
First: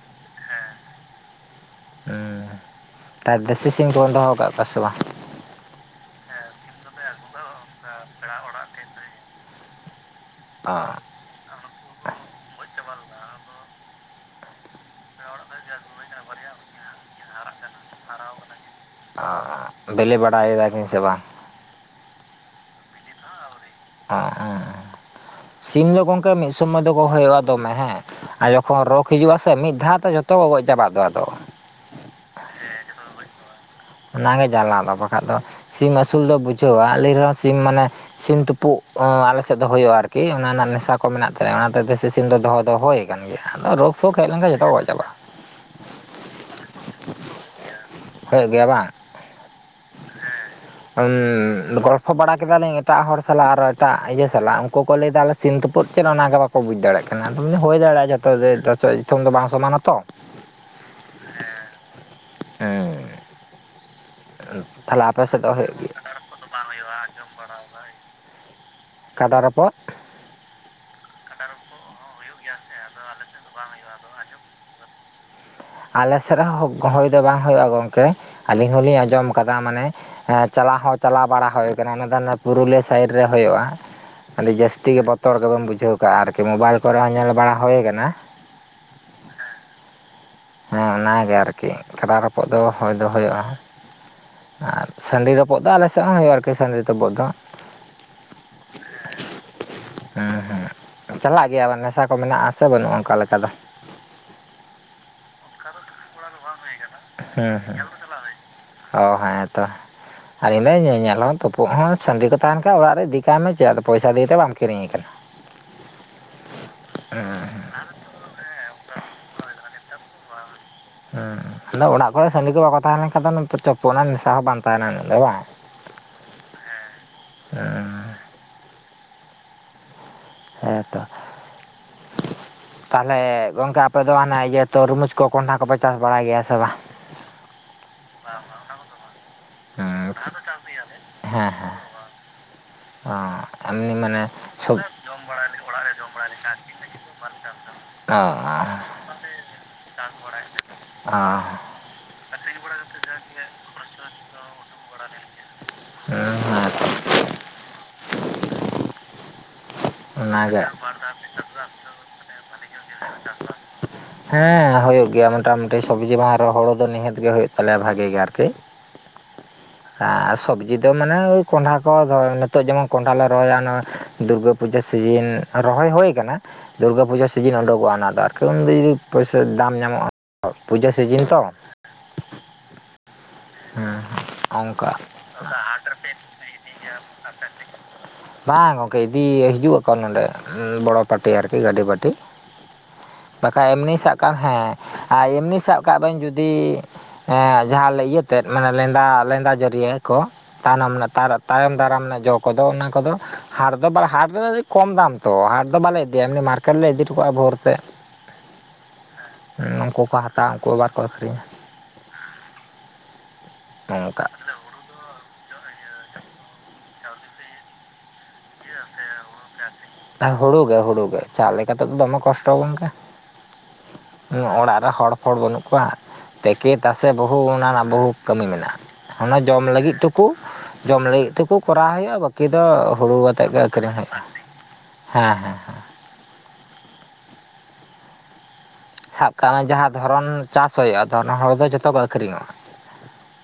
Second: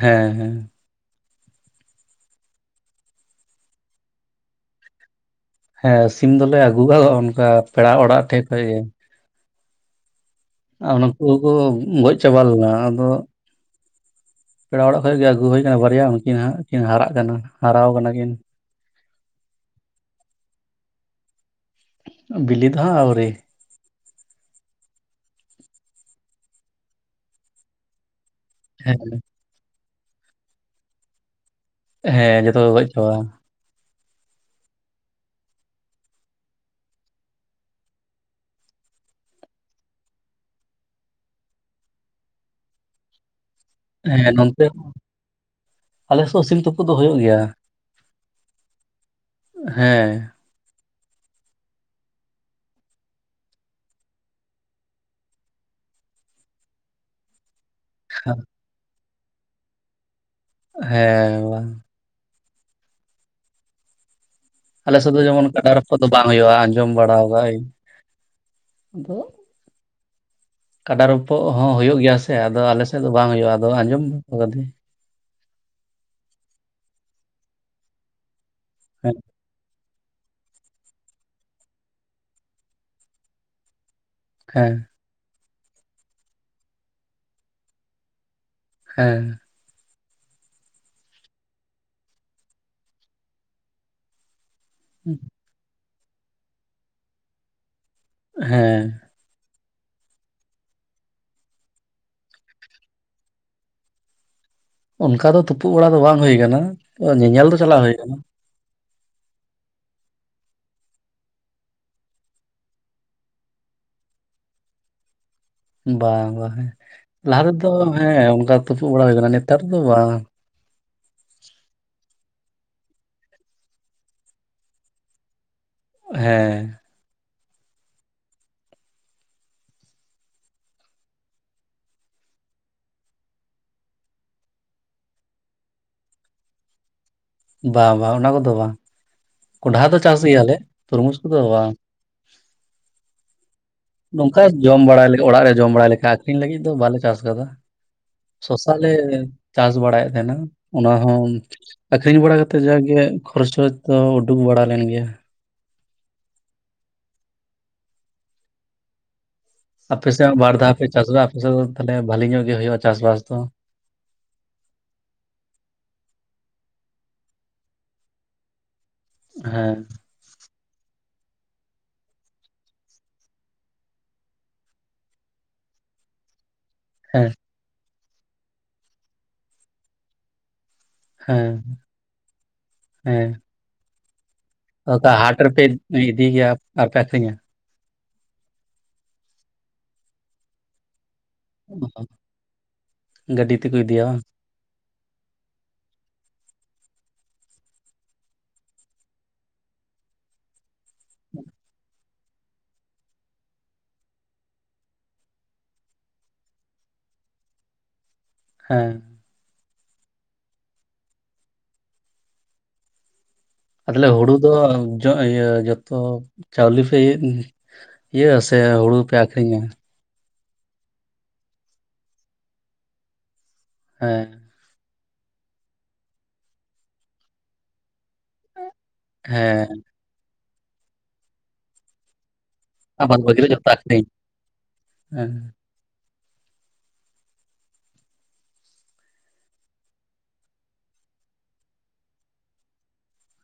ᱦᱮᱸ ᱦᱮᱸ ᱟᱨ ᱫᱮᱥᱤ ᱥᱤᱢ ᱠᱚᱵᱚᱱ ᱫᱚᱦᱚ ᱟᱠᱟᱫ ᱠᱚᱣᱟ ᱥᱮ ᱵᱟᱝ? ᱦᱮᱸ ᱥᱤᱢ ᱫᱚᱞᱮ ᱟᱹᱜᱩ ᱠᱟᱫ ᱠᱚᱣᱟ ᱚᱱᱠᱟ ᱯᱮᱲᱟ ᱚᱲᱟᱜ ᱴᱷᱮᱡ ᱠᱷᱚᱡ ᱜᱮ ᱚ ᱚᱱᱟ ᱩᱱᱠᱚ ᱦᱚᱸᱠᱚ ᱜᱚᱡ ᱪᱟᱵᱟ ᱞᱮᱱᱟ ᱟᱫᱚᱼᱼ ᱯᱮᱲᱟ ᱚᱲᱟᱜ ᱠᱷᱚᱡ ᱜᱮ ᱟᱹᱜᱩ ᱦᱩᱭ ᱟᱠᱟᱱᱟ ᱵᱟᱨᱭᱟ ᱩᱱᱠᱤᱱ ᱦᱟᱸᱜ ᱠᱤᱱ ᱦᱟᱨᱟᱜ ᱠᱟᱱᱟ ᱦᱟᱨᱟ ᱟᱠᱟᱱᱟ ᱠᱤᱱ᱾ ᱵᱮᱹᱞᱮᱹ ᱵᱟᱲᱟ ᱭᱮᱫᱟ ᱠᱤᱱ ᱥᱮ ᱵᱟᱝ? ᱵᱤᱞᱤ ᱫᱚ ᱦᱟᱸᱜ ᱟᱹᱣᱨᱤᱼᱼ ᱚ ᱥᱤᱢ ᱫᱚ ᱜᱚᱢᱠᱮ ᱢᱤᱫ ᱥᱚᱢᱚᱭ ᱫᱚᱠᱚ ᱦᱩᱭᱩᱜᱼᱟ ᱫᱚᱢᱮ ᱦᱮᱸ, ᱟᱭᱚᱼᱼ ᱠᱷᱚᱱ ᱨᱳᱜᱽ ᱦᱤᱡᱩᱜᱼᱟ ᱥᱮ ᱢᱤᱫ ᱫᱷᱟᱣ ᱛᱮ ᱡᱚᱛᱚ ᱠᱚ ᱜᱚᱡ ᱪᱟᱵᱟᱜ ᱫᱚ ᱟᱫᱚ᱾ ᱦᱮᱸ ᱡᱚᱛᱚ ᱠᱚ ᱜᱚᱡ ᱪᱟᱵᱟᱜᱼᱟ᱾ ᱚᱱᱟᱜᱮ ᱡᱟᱱᱟᱞᱟ ᱫᱚ ᱵᱟᱠᱷᱟᱡ ᱫᱚ ᱥᱤᱢ ᱟᱹᱥᱩᱞ ᱫᱚ ᱵᱩᱡᱷᱟᱹᱣᱟ ᱟᱞᱤᱧ ᱨᱮᱦᱚᱸ ᱥᱤᱢ ᱢᱟᱱᱮᱼᱼ ᱥᱤᱢ ᱛᱩᱯᱩᱜ ᱟᱞᱮ ᱥᱮᱫ ᱫᱚ ᱦᱩᱭᱩᱜᱼᱟ ᱟᱹᱨᱠᱤ, ᱚᱱᱟ ᱨᱮᱱᱟᱜ ᱱᱮᱥᱟ ᱠᱚ ᱢᱮᱱᱟᱜ ᱛᱮ ᱚᱱᱟ ᱛᱮ ᱫᱮᱥᱤ ᱥᱤᱢ ᱫᱚᱦᱚ ᱫᱚ ᱦᱳᱭ ᱠᱟᱱ ᱜᱮᱭᱟ, ᱨᱳᱜᱽ ᱯᱷᱳᱜᱽ ᱦᱮᱡ ᱦᱮᱸ ᱞᱮᱱᱠᱷᱟᱱ ᱡᱚᱛᱚ ᱱᱚᱱᱛᱮ ᱠᱚ ᱜᱚᱡ ᱪᱟᱵᱟᱜᱼᱟ᱾ ᱟᱞᱮ ᱥᱮ ᱥᱤᱢ ᱛᱩᱯᱩᱜ ᱫᱚ ᱦᱩᱭᱩᱜ ᱜᱮᱭᱟ᱾ ᱦᱳᱯᱳᱜ ᱜᱮᱭᱟ ᱵᱟᱝ᱾ ᱦᱮᱸ ᱜᱚᱞᱯᱷᱚ ᱵᱟᱲᱟ ᱠᱮᱫᱟ ᱞᱤᱧ ᱮᱴᱟᱜ ᱦᱚᱲ ᱥᱟᱞᱟᱜ ᱟᱨᱚ ᱮᱴᱟᱜ ᱤᱭᱟᱹ ᱥᱟᱞᱟᱜ, ᱩᱱᱠᱩ ᱠᱚ ᱞᱟᱹᱭ ᱮᱫᱟ ᱟᱞᱮ ᱥᱤᱢ ᱛᱩᱯᱩᱫ ᱪᱮᱫ ᱚᱱᱟᱜᱮ ᱵᱟᱠᱚ ᱵᱩᱡᱽ ᱫᱟᱲᱮᱭᱟᱜ ᱠᱟᱱᱟ ᱟᱫᱚ ᱢᱟᱱᱮ ᱦᱩᱭ ᱫᱟᱲᱮᱭᱟᱜᱼᱟ ᱡᱚᱛᱚ ᱜᱮ ᱡᱚᱛᱚ ᱫᱤᱥᱚᱢ ᱫᱚ ᱵᱟᱝ ᱥᱚᱢᱟᱱᱟᱛᱚ᱾ ᱦᱮᱸ ᱦᱮᱸ ᱟᱞᱮ ᱛᱟᱦᱚᱞᱮ ᱥᱮᱫ ᱫᱚ ᱟᱯᱮ ᱡᱮᱢᱚᱱ ᱠᱟᱰᱟ ᱦᱩᱭᱩᱜ ᱜᱮᱭᱟ ᱨᱚᱯᱚᱜ ᱫᱚ ᱵᱟᱝ ᱦᱩᱭᱩᱜᱼᱟ ᱟᱸᱡᱚᱢ ᱵᱟᱲᱟ ᱠᱟᱜ ᱟᱹᱧ᱾ ᱟᱫᱚ ᱠᱟᱰᱟ ᱨᱚᱯᱚᱜ᱾ ᱠᱟᱰᱟ ᱨᱚᱯᱚᱜ ᱦᱚᱸ ᱦᱩᱭᱩᱜ ᱜᱮᱭᱟ ᱥᱮ, ᱟᱫᱚ ᱟᱞᱮᱥᱮᱫ ᱫᱚ ᱵᱟᱝ ᱦᱩᱭᱩᱜᱼᱟ ᱟᱫᱚ ᱟᱸᱡᱚᱢ [inaudible] ᱟᱞᱮ ᱥᱮᱫ ᱨᱮᱦᱚᱸ ᱦᱩᱭ ᱫᱚ ᱵᱟᱝ ᱦᱩᱭᱩᱜᱼᱟ ᱜᱚᱢᱠᱮ, ᱟᱹᱞᱤᱧ ᱦᱚᱞᱤᱧ ᱦᱮᱸ ᱟᱸᱡᱚᱢ ᱠᱟᱫᱟ ᱢᱟᱱᱮ ᱪᱟᱞᱟᱣ ᱦᱚᱸ ᱪᱟᱞᱟᱣ ᱵᱟᱲᱟ ᱦᱩᱭ ᱟᱠᱟᱱᱟ ᱚᱱᱟ ᱫᱚ ᱯᱩᱨᱩᱞᱤᱭᱟᱹ ᱥᱟᱭᱤᱰ ᱨᱮ ᱦᱩᱭᱩᱜᱼᱟ, ᱟᱹᱰᱤ ᱦᱮᱸ ᱡᱟᱹᱥᱛᱤ ᱜᱮ ᱵᱚ ᱛᱚᱨ ᱜᱮᱵᱚᱱ ᱵᱩᱡᱷᱟᱹᱣ ᱠᱟᱜᱼᱟ ᱟᱹᱨᱠᱤ, ᱢᱳᱵᱟᱭᱤᱞ ᱠᱚᱨᱮ ᱦᱚᱸ ᱧᱮᱞ ᱵᱟᱲᱟ ᱦᱩᱭ ᱟᱠᱟᱱᱟ᱾ ᱦᱮᱸ ᱦᱮᱸ ᱚᱱᱟᱜᱮ ᱟᱹᱨᱠᱤ, ᱠᱟᱰᱟ ᱨᱚᱯᱚᱜ ᱫᱚ ᱦᱩᱭ ᱫᱚ ᱦᱩᱭᱩᱜᱼᱟ ᱟᱨ ᱥᱟᱺᱰᱤ ᱛᱚᱯ ᱛᱩᱯᱩᱜ ᱫᱚ ᱟᱞᱮᱥᱮᱫ ᱦᱚᱸ ᱦᱩᱭᱩᱜᱼᱟ ᱟᱹᱨᱠᱤ ᱥᱟᱺᱰᱤ ᱛᱩᱯᱩᱜ ᱫᱚ᱾ ᱦᱮᱸ ᱦᱩᱸ ᱦᱩᱸ ᱪᱟᱞᱟᱜ ᱜᱮᱭᱟ ᱵᱤᱱ, ᱱᱮᱥᱟ ᱠᱚ ᱢᱮᱱᱟᱜᱼᱟ ᱥᱮ ᱵᱟᱹᱱᱩᱜᱼᱟ ᱚᱱᱠᱟ ᱞᱮᱠᱟ ᱫᱚ? ᱚᱱᱠᱟ ᱫᱚ ᱛᱩᱯᱩᱜ ᱵᱟᱲᱟ ᱫᱚ ᱵᱟᱝ ᱦᱩᱭ ᱟᱠᱟᱱᱟ᱾ ᱦᱮᱸ [inaudible] ᱚ ᱦᱮᱸᱛᱚ᱾ ᱟᱞᱤᱧ ᱫᱚ ᱧᱮᱧᱮᱞ ᱦᱚᱸ ᱛᱩᱯᱩᱜ ᱦᱚᱸ ᱥᱟᱺᱰᱤ ᱠᱚ ᱛᱟᱦᱮᱱ ᱠᱷᱟᱱ ᱚᱲᱟᱜ ᱨᱮ ᱤᱫᱤ ᱠᱟᱭ ᱢᱮ ᱪᱮᱫ ᱟᱫᱚ ᱯᱚᱭᱥᱟ ᱫᱤᱭᱮᱛᱚ ᱵᱟᱢ ᱠᱤᱨᱤᱧᱮ ᱠᱟᱱᱟ᱾ ᱵᱟᱝ ᱵᱟᱝ, ᱞᱟᱦᱟ ᱛᱮᱫᱚ ᱦᱮᱸ ᱚᱱᱠᱟ ᱛᱩᱯᱩᱜ ᱵᱟᱲᱟ ᱦᱩᱭ ᱟᱠᱟᱱᱟ ᱱᱮᱛᱟᱨ ᱫᱚ ᱵᱟᱝ᱾ ᱦᱮᱸ ᱟᱫᱚ ᱚᱲᱟᱜ ᱠᱚᱨᱮ ᱥᱟᱺᱰᱤ ᱠᱚ ᱵᱟᱠᱚ ᱛᱟᱦᱮᱸ ᱞᱮᱱ ᱠᱷᱟᱱ ᱫᱚ ᱛᱚᱯᱩᱜ ᱨᱮᱱᱟ ᱱᱮᱥᱟ ᱦᱚᱸ ᱵᱟᱝ ᱛᱟᱦᱮᱱᱟ ᱩᱱᱟ. ᱜ ᱫᱚ ᱵᱟᱝ ᱾ ᱦᱮᱸ [inaudible] ᱦᱮᱸ ᱛᱚ ᱾ ᱛᱟᱞᱦᱮ ᱜᱚᱝᱠᱮ ᱟᱯᱮ ᱫᱚ ᱟᱱᱮ ᱤᱭᱟᱹ ᱛᱚᱨᱢᱩᱡᱽ ᱠᱚ ᱠᱚᱱᱰᱷᱟ ᱠᱚ ᱯᱮ ᱪᱟᱥ ᱵᱟᱲᱟᱭ ᱜᱮᱭᱟ ᱥᱮ ᱵᱟᱝ ᱾ ᱵᱟᱝ ᱵᱟᱝ ᱚᱱᱟ ᱠᱚᱫᱚ ᱵᱟᱝ, ᱠᱚᱸᱰᱷᱟ ᱫᱚ ᱦᱮᱸ ᱪᱟᱥ ᱜᱮᱭᱟᱞᱮ ᱛᱩᱨᱢᱩᱡᱽ ᱠᱚᱫᱚ ᱦᱮᱸ ᱵᱟᱝ ᱾ [inaudible] ᱢᱟᱱᱮ ᱱᱚᱝᱠᱟ ᱥᱚᱵ ᱡᱚᱢ ᱵᱟᱲᱟᱭ ᱞᱮᱠᱟ, ᱚᱲᱟᱜ ᱨᱮ ᱞᱮ ᱡᱚᱢ ᱵᱟᱲᱟᱭ ᱞᱮᱠᱟ ᱟᱠᱷᱨᱤᱧ ᱞᱟᱹᱜᱤᱫ ᱫᱚ ᱵᱟᱞᱮ ᱪᱟᱥ ᱟᱠᱟᱫᱟ ᱚ ᱾ ᱥᱚᱥᱟ ᱞᱮ ᱪᱟᱥ ᱵᱟᱲᱟᱭᱮᱫ ᱛᱟᱦᱮᱱᱟ ᱚᱱᱟ ᱚ ᱦᱚᱸ ᱟᱠᱷᱨᱤᱧ ᱵᱟᱲᱟ ᱠᱟᱛᱮᱫ ᱡᱟᱜᱮ ᱠᱷᱚᱨᱪ ᱴᱚᱨᱚᱡ ᱫᱚ ᱩᱰᱩᱠ ᱵᱟᱲᱟ ᱞᱮᱱ ᱜᱮᱭᱟ ᱾ [inaudible] ᱟᱯᱮ ᱥᱮᱫ ᱵᱟᱨ ᱚᱱᱟᱜᱮ ᱫᱷᱟᱣ ᱯᱮ ᱪᱟᱥᱟ ᱮᱫᱟ ᱾ ᱟᱯᱮ ᱥᱮᱫ ᱫᱚ ᱛᱟᱦᱮ ᱵᱷᱟᱞᱤ ᱧᱚᱜ ᱜᱮ ᱦᱩᱭᱩᱜᱼᱟ ᱪᱟᱥᱵᱟᱥ ᱫᱚ ᱾ ᱦᱮᱸ ᱦᱩᱭᱩᱜ ᱜᱮᱭᱟ ᱢᱚᱴᱟ ᱢᱩᱴᱤ ᱥᱚᱵᱽᱡᱤ ᱵᱟᱝ ᱨᱮᱦᱚᱸ ᱦᱳᱲᱳ ᱫᱚ ᱱᱤᱦᱟᱹᱛ ᱜᱮ ᱦᱩᱭᱩᱜ ᱛᱟᱞᱮᱭᱟ ᱵᱷᱟᱜᱤ ᱜᱮ ᱟᱨᱠᱤ ᱾ ᱦᱮᱸ ᱟᱨ ᱥᱚᱵᱽᱡᱤ ᱫᱚ ᱢᱟᱱᱮ ᱳᱭ ᱠᱚᱸᱰᱷᱟ ᱠᱚ ᱱᱤᱛᱚᱜ ᱡᱮᱢᱚᱱ ᱠᱚᱸᱰᱷᱟ ᱞᱮ ᱨᱚᱦᱭᱟ ᱾ ᱫᱩᱨᱜᱟᱹ ᱯᱩᱡᱟᱹ ᱥᱤᱡᱤᱱ ᱨᱚᱦᱚᱭ ᱦᱩᱭ ᱟᱠᱟᱱᱟ ᱾ ᱫᱩᱨᱜᱟ ᱯᱩᱡᱟᱹ ᱦᱮᱸ ᱥᱤᱡᱤᱱ ᱩᱰᱩᱠᱚᱜᱼᱟ ᱚᱱᱟ ᱫᱚ ᱟᱨᱠᱤ ᱩᱱ ᱫᱚ ᱡᱩᱫᱤ ᱯᱚᱭᱥᱟ ᱫᱟᱢ ᱧᱟᱢᱚᱜᱼᱟ ᱾ ᱯᱩᱡᱟᱹ ᱥᱤᱡᱤᱱ ᱛᱚ ᱾ ᱦᱮᱸ ᱦᱮᱸ [inaudible] ᱫᱟᱜ ᱦᱟᱴ ᱨᱮᱯᱮ ᱤᱫᱤ ᱜᱮᱭᱟ ᱟᱨᱯᱮ ᱟᱠᱷᱨᱤᱧᱟ ᱾ ᱵᱟᱝ ᱜᱚᱝᱠᱮ ᱤᱫᱤ ᱦᱤᱡᱩᱜ ᱟᱠᱚ ᱱᱚᱰᱮ ᱵᱚᱲᱚ ᱯᱟᱹᱴᱤ ᱟᱨᱠᱤ ᱜᱟᱹᱰᱤ ᱯᱟᱹᱴᱤ ᱜᱟᱹᱰᱤ ᱵᱟᱠᱷᱟᱡ ᱛᱮᱠᱚ ᱮᱢᱱᱤ ᱤᱫᱤᱭᱟ ᱥᱟᱵ ᱵᱟᱝ ᱠᱟᱜ ᱢᱮ ᱦᱮᱸ ᱾ ᱟᱨ ᱮᱢᱱᱤ ᱥᱟᱵ ᱠᱟᱜ ᱵᱮᱹᱱ ᱡᱩᱫᱤ ᱡᱟᱦᱟᱸ ᱞᱮ ᱤᱭᱟᱹ ᱠᱟᱛᱮᱫ ᱢᱟᱱᱮ ᱞᱮᱸᱫᱟ ᱞᱮᱸᱫᱟ ᱡᱟᱹᱨᱤᱭᱟᱹ ᱠᱚ ᱛᱟᱭᱱᱚᱢ ᱛᱟᱭᱚᱢ ᱫᱟᱨᱟᱢ ᱨᱮᱱᱟᱜ ᱡᱚ ᱛᱮᱫ ᱠᱚᱫᱚ ᱚᱱᱟ ᱠᱚᱫᱚ ᱦᱟᱴ ᱫᱚ ᱵᱟ ᱦᱟᱴ ᱨᱮ ᱠᱚᱢ ᱫᱟᱢ ᱛᱚ ᱦᱟᱴ ᱫᱚ ᱵᱟᱞᱮ ᱤᱫᱤᱭᱟ ᱮᱢᱱᱤ ᱢᱟᱨᱠᱮᱴ ᱞᱮ ᱤᱫᱤ ᱦᱚᱴᱚᱠᱟᱜᱼᱟ ᱵᱷᱳᱨ ᱛᱮ ᱾ ᱦᱮᱸ ᱩᱱᱠᱩ ᱠᱚ ᱦᱟᱛᱟᱣᱟ ᱩᱱᱠᱩ ᱟᱵᱟᱨ ᱠᱚ ᱟᱹᱠᱷᱨᱤᱧᱟ ᱾ ᱟᱫ ᱛᱟᱦᱚᱞᱮ ᱱᱚᱝᱠᱟ ᱦᱩᱲᱩ ᱫᱚ ᱤᱭᱟᱹ ᱡᱚᱛᱚ ᱪᱟᱣᱞᱮ ᱯᱮ ᱤᱭᱟᱹ ᱥᱮ ᱦᱩᱲᱩ ᱯᱮ ᱟᱹᱠᱷᱨᱤ ᱦᱩᱲᱩ ᱜᱮ ᱦᱩᱲᱩ ᱜᱮ ᱪᱟᱣᱞᱮ ᱠᱟᱛᱮ ᱫᱚ ᱫᱚᱢᱮ ᱜᱮ ᱠᱚᱥᱴᱚ ᱟ ᱜᱚᱝᱠᱮ ᱦᱮᱸ ᱱᱚᱣᱟ ᱚᱲᱟᱜ ᱨᱮ ᱦᱚᱲ ᱯᱷᱚᱲ ᱵᱟᱹᱱᱩᱜ ᱠᱚᱣᱟ ᱛᱮᱠᱤ ᱛᱟᱥᱮ ᱵᱟᱹᱦᱩ ᱚᱱᱟ ᱨᱮᱱᱟᱜ ᱵᱟᱹᱦᱩ ᱠᱟᱹᱢᱤ ᱢᱮᱱᱟᱜᱼᱟ ᱾ ᱚᱱᱟ ᱡᱚᱢ ᱦᱮᱸ ᱞᱟᱹᱜᱤᱫ ᱴᱩᱠᱩ ᱡᱚᱢ ᱞᱟᱹᱜᱤᱫ ᱴᱩᱠᱩ ᱠᱚᱨᱟᱣ ᱦᱩᱭᱩᱜᱼᱟ ᱵᱟᱠᱤ ᱵᱟᱠᱤ ᱫᱚ ᱦᱩᱲᱩ ᱟᱵᱟᱫ ᱵᱟᱹᱜᱤ ᱟᱛᱮᱫ ᱨᱮ ᱜᱮ ᱡᱚᱛᱚ ᱟᱹᱠᱷᱨᱤᱧ ᱟᱠᱷᱨᱤᱧ ᱦᱩᱭᱩᱜᱼᱟ ᱦᱮᱸ ᱦᱮᱸ ᱥᱟᱵ ᱠᱟᱜ ᱢᱮ ᱡᱟᱦᱟᱸ ᱫᱷᱚᱨᱚᱱ ᱪᱟᱹᱥ ᱦᱩᱭᱩᱜᱼᱟ ᱫᱚ ᱚᱱᱟ ᱦᱩᱲᱩ ᱫᱚ ᱡᱚᱛᱚ ᱜᱮ ᱟᱹᱠᱷᱨᱤᱧᱚᱜᱼᱟ ᱾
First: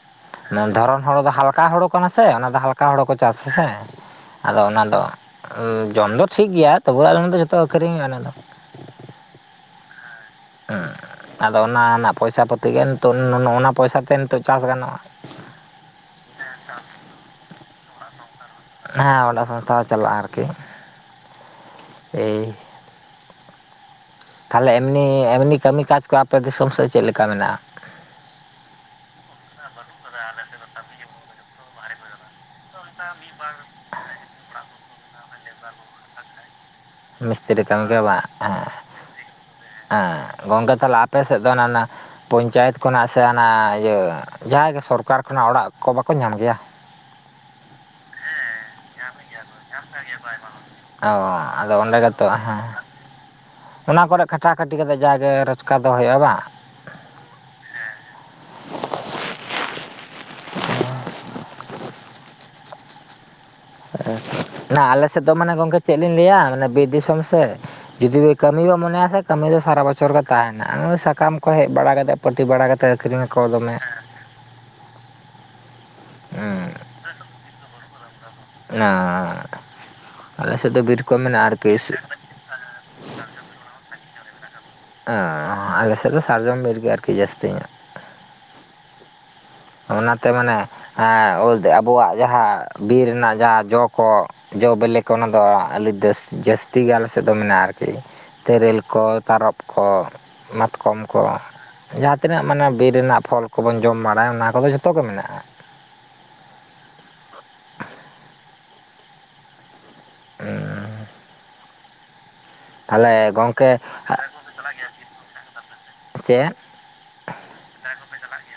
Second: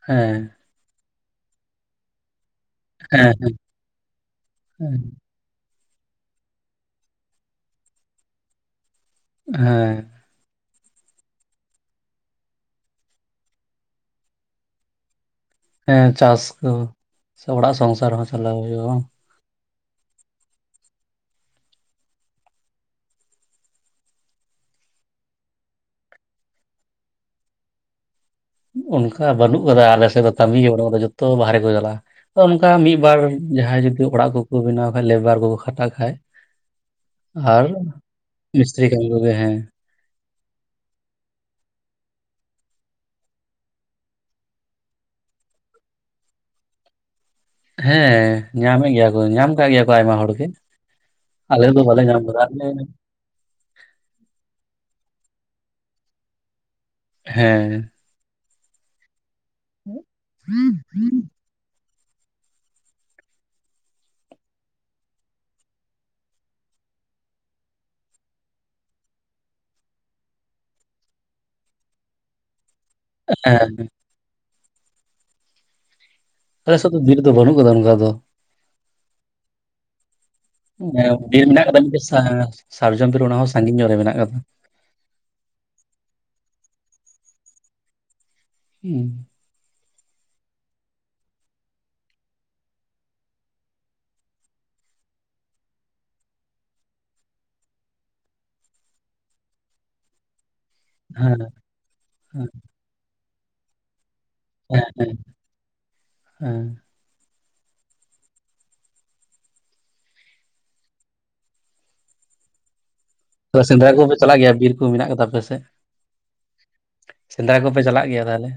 ᱦᱮᱸ ᱫᱷᱚᱨᱚᱱ ᱦᱩᱲᱩ ᱫᱚ ᱦᱟᱞᱠᱟ ᱦᱩᱲᱩ ᱠᱟᱱᱟ ᱥᱮ ᱚᱱᱟ ᱫᱚ ᱦᱟᱞᱠᱟ ᱦᱩᱲᱩ ᱠᱚ ᱦᱮᱸ ᱪᱟᱹᱥ ᱟᱥᱮ ᱟᱫᱚ ᱚᱱᱟ ᱫᱚ ᱦᱮᱸ ᱚ ᱡᱚᱢ ᱫᱚ ᱴᱷᱤᱠ ᱜᱮᱭᱟ ᱛᱚᱵᱮ ᱟᱞᱮ ᱫᱚ ᱡᱷᱚᱛᱚ ᱟᱹᱠᱷᱨᱤᱧᱼᱟ ᱚᱱᱟ ᱫᱚ ᱦᱮᱸ ᱟᱫᱚ ᱚᱱᱟ ᱨᱮᱱᱟᱜ ᱯᱚᱭᱥᱟ ᱯᱟᱹᱛᱤᱜᱮ ᱱᱤᱛᱚᱜ ᱱᱚᱣᱱᱟ ᱯᱚᱭᱥᱟᱛᱮ ᱱᱤᱛᱚᱜ ᱪᱟᱹᱥ ᱜᱟᱱᱚᱜᱼᱟ ᱾ ᱦᱮᱸ ᱪᱟᱹᱥ ᱫᱚ ᱥᱮ ᱚᱲᱟᱜ ᱥᱚᱝᱥᱟᱨ ᱦᱚᱸ ᱪᱟᱞᱟᱣ ᱦᱩᱭᱩᱜᱼᱟ ᱦᱮᱸ ᱚᱱᱟᱸ ᱥᱚᱝᱥᱛᱷᱟ ᱦᱚᱸ ᱪᱟᱞᱟᱜᱼᱟ ᱟᱨᱠᱤ ᱮᱭ ᱛᱟᱦᱚᱞᱮ ᱮᱢᱱᱤ ᱮᱢᱱᱤ ᱠᱟᱹᱢᱤ ᱠᱟᱡᱽ ᱠᱚ ᱟᱯᱮ ᱫᱤᱥᱚᱢ ᱥᱮᱫ ᱪᱮᱫ ᱞᱮᱠᱟ ᱢᱮᱱᱟᱜᱼᱟ? ᱚᱱᱠᱟ ᱵᱟᱹᱱᱩᱜ ᱠᱟᱫᱟ ᱟᱞᱮᱥᱮᱫ ᱫᱚ ᱠᱟᱹᱢᱤ ᱜᱮ ᱵᱟᱱᱩᱜᱟ ᱡᱚᱛᱚ ᱵᱟᱦᱨᱮ ᱠᱚ ᱪᱟᱞᱟᱜᱼᱟ ᱾ ᱛᱚ ᱚᱱᱠᱟ ᱢᱤᱫᱵᱟᱨ ᱡᱟᱦᱟᱸᱭ ᱡᱩᱫᱤ ᱚᱲᱟᱜ ᱠᱚᱠᱚ ᱵᱮᱱᱟᱣ ᱠᱷᱟᱡ ᱞᱮᱵᱟᱨ ᱠᱚᱠᱚ ᱠᱷᱟᱴᱟᱜ ᱠᱷᱟᱡ ᱢᱤᱥᱛᱨᱤ ᱟᱨ ᱠᱟᱹᱢᱤ ᱠᱚ ᱵᱟᱝ ᱦᱮᱸ ᱢᱤᱥᱛᱨᱤ ᱠᱟᱹᱢᱤ ᱠᱚᱜᱮ ᱦᱮᱸ ᱦᱮᱸ ᱜᱚᱝᱠᱮ ᱛᱟᱦᱚᱞᱮ ᱟᱯᱮ ᱥᱮᱫ ᱫᱚ ᱚᱱᱮ ᱚᱱᱟ ᱯᱚᱧᱪᱟᱭᱤᱛ ᱠᱷᱚᱱᱟᱜ ᱥᱮ ᱚᱱᱟ ᱤᱭᱟᱹ ᱡᱟᱦᱟᱸᱭ ᱜᱮ ᱥᱚᱨᱠᱟᱨ ᱠᱷᱚᱱᱟᱜ ᱚᱲᱟᱜ ᱠᱚ ᱵᱟᱠᱚ ᱧᱟᱢ ᱜᱮᱭᱟ? ᱦᱮᱸ ᱧᱟᱢᱮᱜ ᱜᱮᱭᱟ ᱠᱚ ᱧᱟᱢ ᱟᱠᱟᱜ ᱜᱮᱭᱟ ᱠᱚ ᱟᱭᱢᱟ ᱦᱚᱲ ᱜᱮ ᱚ ᱟᱞᱮ ᱟᱫᱚ ᱫᱚ ᱚᱸᱰᱮ ᱵᱟᱞᱮ ᱧᱟᱢ ᱜᱮᱛᱚ ᱠᱟᱫᱟ ᱟᱞᱮ ᱦᱮᱸ ᱚᱱᱟ ᱠᱚᱨᱮ ᱠᱷᱟᱹᱴᱟ ᱠᱷᱟᱹᱴᱤ ᱠᱟᱛᱮ ᱡᱟᱣᱜᱮ ᱨᱚᱡᱽᱠᱟᱨ ᱫᱚ ᱦᱩᱭᱩᱜᱼᱟ ᱵᱟᱝ ᱦᱮᱸ [inaudible] ᱟᱞᱮ ᱥᱮᱫ ᱫᱚ ᱢᱟᱱᱮ ᱜᱚᱝᱠᱮ ᱪᱮᱫ ᱞᱤᱧ ᱞᱟᱹᱭᱟ ᱢᱟᱱᱮ ᱵᱤᱨ ᱫᱤᱥᱚᱢ ᱥᱮᱼᱼ ᱡᱩᱫᱤ ᱠᱟᱹᱢᱤ ᱵᱚ ᱢᱚᱱᱮᱭᱟ ᱥᱮ ᱠᱟᱹᱢᱤ ᱫᱚ ᱥᱟᱨᱟ ᱵᱚᱪᱷᱚᱨ ᱜᱮ ᱛᱟᱦᱮᱱᱟ ᱟᱨ ᱥᱟᱠᱟᱢ ᱠᱚ ᱦᱮᱡ ᱵᱟᱲᱟ ᱠᱟᱛᱮᱜ ᱯᱟᱹᱴᱤ ᱵᱟᱲᱟ ᱠᱟᱛᱮ ᱟᱹᱠᱷᱨᱤᱧᱟᱠᱚ ᱦᱮᱸ ᱫᱚᱢᱮ ᱦᱩᱸ ᱟᱞᱮᱥᱮᱫ ᱫᱚ ᱵᱤᱨ ᱫᱚ ᱵᱟᱹᱱᱩᱜ ᱟᱠᱟᱫᱟ ᱚᱱᱠᱟ ᱫᱚ ᱟᱸᱻᱜ ᱮᱸ ᱵᱤᱨ ᱢᱮᱱᱟᱜ ᱟᱠᱟᱫᱟ ᱢᱤᱫᱴᱮᱡ ᱥᱮᱸ ᱥᱟᱨᱡᱚᱢ ᱵᱤᱨ ᱚᱱᱟ ᱦᱚᱸ ᱥᱟᱺᱜᱤᱧ ᱧᱚᱜ ᱨᱮ ᱢᱮᱱᱟᱜ ᱟᱠᱟᱫᱟ᱾ ᱮᱸᱻᱟ ᱟᱞᱮ ᱥᱮᱫ ᱫᱚ ᱥᱟᱨᱡᱚᱢ ᱵᱤᱨ ᱜᱮ ᱟᱨᱠᱤ ᱡᱟᱹᱥᱛᱤ ᱧᱚᱜ ᱦᱩᱸ ᱚᱱᱟᱛᱮ ᱢᱟᱱᱮ ᱮ ᱚᱞᱛᱮ ᱟᱵᱚᱣᱟᱜ ᱡᱟᱦᱟᱸ ᱵᱤᱨ ᱨᱮᱱᱟᱜ ᱡᱟᱦᱟᱸ ᱡᱚ ᱠᱚ ᱡᱚ ᱵᱤᱞᱤ ᱠᱚ ᱚᱱᱟ ᱫᱚ ᱟᱹᱰᱤ ᱡᱟ. ᱥ ᱡᱟᱹᱥᱛᱤ ᱜᱮ ᱟᱞᱮ ᱥᱮᱫ ᱫᱚ ᱢᱮᱱᱟᱜᱼᱟ ᱟᱨᱠᱤ ᱛᱮᱨᱮᱞ ᱠᱚ ᱛᱟᱨᱚᱵ ᱠᱚ ᱢᱟᱛᱼᱼ ᱠᱚᱢ ᱠᱚ ᱦᱮᱸ ᱡᱟᱦᱟ ᱛᱤᱱᱟᱹᱜ ᱦᱮᱸ ᱢᱟᱱᱮ ᱵᱤᱨ ᱨᱮᱱᱟᱜ ᱯᱷᱚᱞ ᱠᱚᱵᱚᱱ ᱡᱚᱢ ᱵᱟᱲᱟᱭᱟ ᱚᱱᱟ ᱠᱚᱫᱚ ᱦᱮᱸ ᱡᱷᱚᱛᱚ ᱜᱮ ᱦᱮᱸ, ᱢᱮᱱᱟᱜᱼᱟ ᱦᱮᱸ᱾ ᱮᱸ᱾ ᱛᱟᱦᱞᱮ ᱛᱚᱵᱮ ᱥᱮᱸᱫᱽᱨᱟ ᱠᱚᱯᱮ ᱪᱟᱞᱟᱜ ᱜᱮᱭᱟ ᱵᱤᱨ ᱠᱚ ᱢᱮᱱᱟᱜ ᱠᱟᱫᱟ ᱟᱯᱮᱥᱮᱡ᱾ ᱪᱮᱫ? ᱥᱮᱸᱫᱽᱨᱟ ᱠᱚᱯᱮ ᱪᱟᱞᱟᱜ ᱜᱮᱭᱟ ᱛᱟᱦᱞᱮ?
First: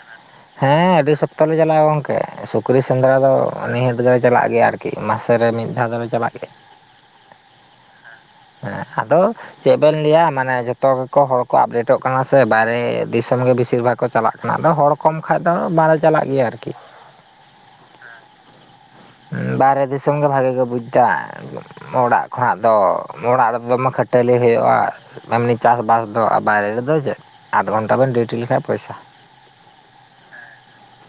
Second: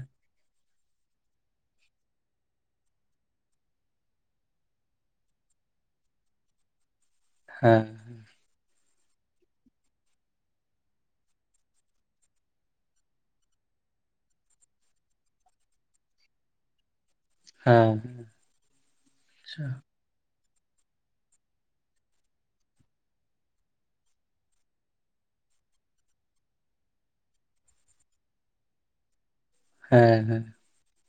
ᱦᱮᱸ ᱟᱹᱰᱤ ᱥᱚᱠᱛᱚ ᱞᱮ ᱪᱟᱞᱟᱜᱼᱟ ᱜᱚᱝᱠᱮ, ᱥᱩᱠᱨᱤ ᱥᱮᱸᱫᱽᱨᱟ ᱫᱚ ᱱᱤᱦᱟᱹᱛ ᱜᱮᱞᱮ ᱪᱟᱞᱟᱜ ᱜᱮᱭᱟ ᱟᱨᱼᱼ ᱠᱤ ᱢᱟᱥᱮᱨᱮ ᱢᱤᱫ ᱫᱷᱟᱣ ᱫᱚᱞᱮ ᱪᱟᱞᱟᱜ ᱠᱮᱫ᱾ ᱦᱮᱸ᱾ ᱦᱮᱸ ᱦᱟᱫᱚᱼᱼ ᱪᱮᱫ ᱵᱮᱱ ᱞᱟᱹᱭᱟ ᱢᱟᱱᱮ ᱡᱚᱛᱚ ᱜᱮᱠᱚ ᱦᱚᱲ ᱠᱚ ᱟᱯᱰᱮᱴᱚᱜ ᱠᱟᱱᱟ ᱥᱮ ᱵᱟᱭᱨᱮ ᱫᱤᱥᱚᱢ ᱜᱮ ᱵᱮᱥᱤᱨ ᱵᱷᱟᱜᱽ ᱠᱚ ᱪᱟᱞᱟᱜ ᱠᱟᱱᱟ᱾ ᱚᱱᱟ ᱫᱚ ᱦᱚᱲ ᱠᱚᱢ ᱠᱷᱟᱡ ᱫᱚ ᱵᱟᱞᱮ ᱪᱟᱞᱟᱜ ᱜᱮᱭᱟ ᱟᱨᱠᱤ᱾ ᱦᱮᱸ᱾ ᱩᱸ ᱵᱟᱨᱦᱮ ᱫᱤᱥᱚᱢ ᱜᱮ ᱵᱷᱟᱜᱤ ᱜᱮ ᱵᱩᱡᱽ ᱫᱟ᱾ ᱚᱲᱟᱜ ᱠᱷᱚᱱᱟᱜ ᱫᱚ ᱚᱲᱟᱜ ᱨᱮ ᱫᱚᱢᱮ ᱠᱷᱟᱹᱴᱟᱹᱞᱤ ᱦᱩᱭᱩᱜᱼᱟ᱾ ᱮᱢᱱᱤ ᱪᱟᱥᱵᱟᱥ ᱫᱚ ᱟᱨ ᱵᱟᱭᱨᱮ ᱨᱮᱫᱚ ᱪᱮᱫ ᱟᱴᱷ ᱜᱷᱚᱱᱴᱟ ᱵᱮᱱ ᱰᱤᱭᱩᱴᱤ ᱞᱮᱠᱷᱟᱡ ᱯᱚᱭᱥᱟ᱾ ᱦᱮᱸ ᱦᱮᱸ᱾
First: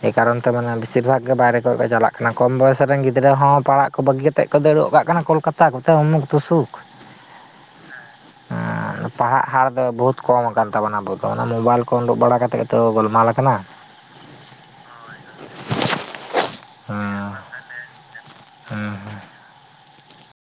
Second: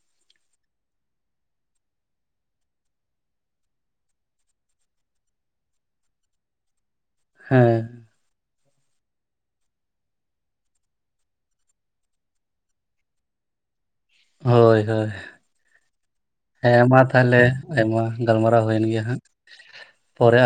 ᱮᱭ ᱠᱟᱨᱚᱱ ᱛᱮ ᱢᱟᱱᱮ ᱵᱮᱥᱤᱨ ᱵᱷᱟᱜᱽ ᱜᱮ ᱵᱟᱭᱨᱮ ᱠᱚ ᱠᱚ ᱪᱟᱞᱟᱜ ᱠᱟᱱᱟ᱾ ᱠᱚᱢ ᱵᱚᱭᱚᱥ ᱨᱮᱱ ᱜᱤᱫᱽᱨᱟᱹ ᱦᱚᱸ ᱯᱟᱲᱦᱟᱜ ᱠᱚ ᱵᱟᱹᱜᱤ ᱟᱛᱮᱫ ᱠᱚ ᱫᱟᱹᱲᱩᱜ ᱠᱟᱜ ᱠᱟᱱᱟ ᱠᱳᱞᱠᱟᱛᱟ ᱜᱚᱛᱟ ᱩᱢᱩᱠ ᱛᱩᱥᱩᱠ᱾ ᱦᱮᱸ᱾ [inaudible] ᱯᱟᱲᱦᱟᱜ ᱦᱟᱲ ᱫᱚ ᱵᱚᱦᱩᱛ ᱠᱚᱢ ᱟᱠᱟᱱ ᱯᱟᱲᱦᱟᱜ ᱦᱟᱨ ᱫᱚ ᱛᱟᱵᱚᱱᱟ ᱟᱵᱚᱫᱚ ᱚᱱᱟ ᱢᱳᱵᱟᱭᱤᱞ ᱠᱚ ᱩᱰᱩᱠ ᱵᱟᱲᱟᱠᱟᱛᱮᱜ ᱜᱮᱛᱚ ᱜᱳᱞᱢᱟᱞ ᱟᱠᱟᱱᱟ᱾ ᱦᱳᱭ ᱦᱳᱭ, ᱦᱮᱸ ᱢᱟ ᱛᱟᱦᱚᱸᱞᱮ᱾ ᱟᱭᱢᱟ ᱜᱟᱞᱢᱟᱨᱟᱣ ᱦᱩᱭᱮᱱ ᱦᱮᱸ ᱜᱮᱭᱟ ᱦᱮᱸ ᱦᱟᱸᱜ᱾ ᱯᱚᱨᱮ ᱟᱼᱼ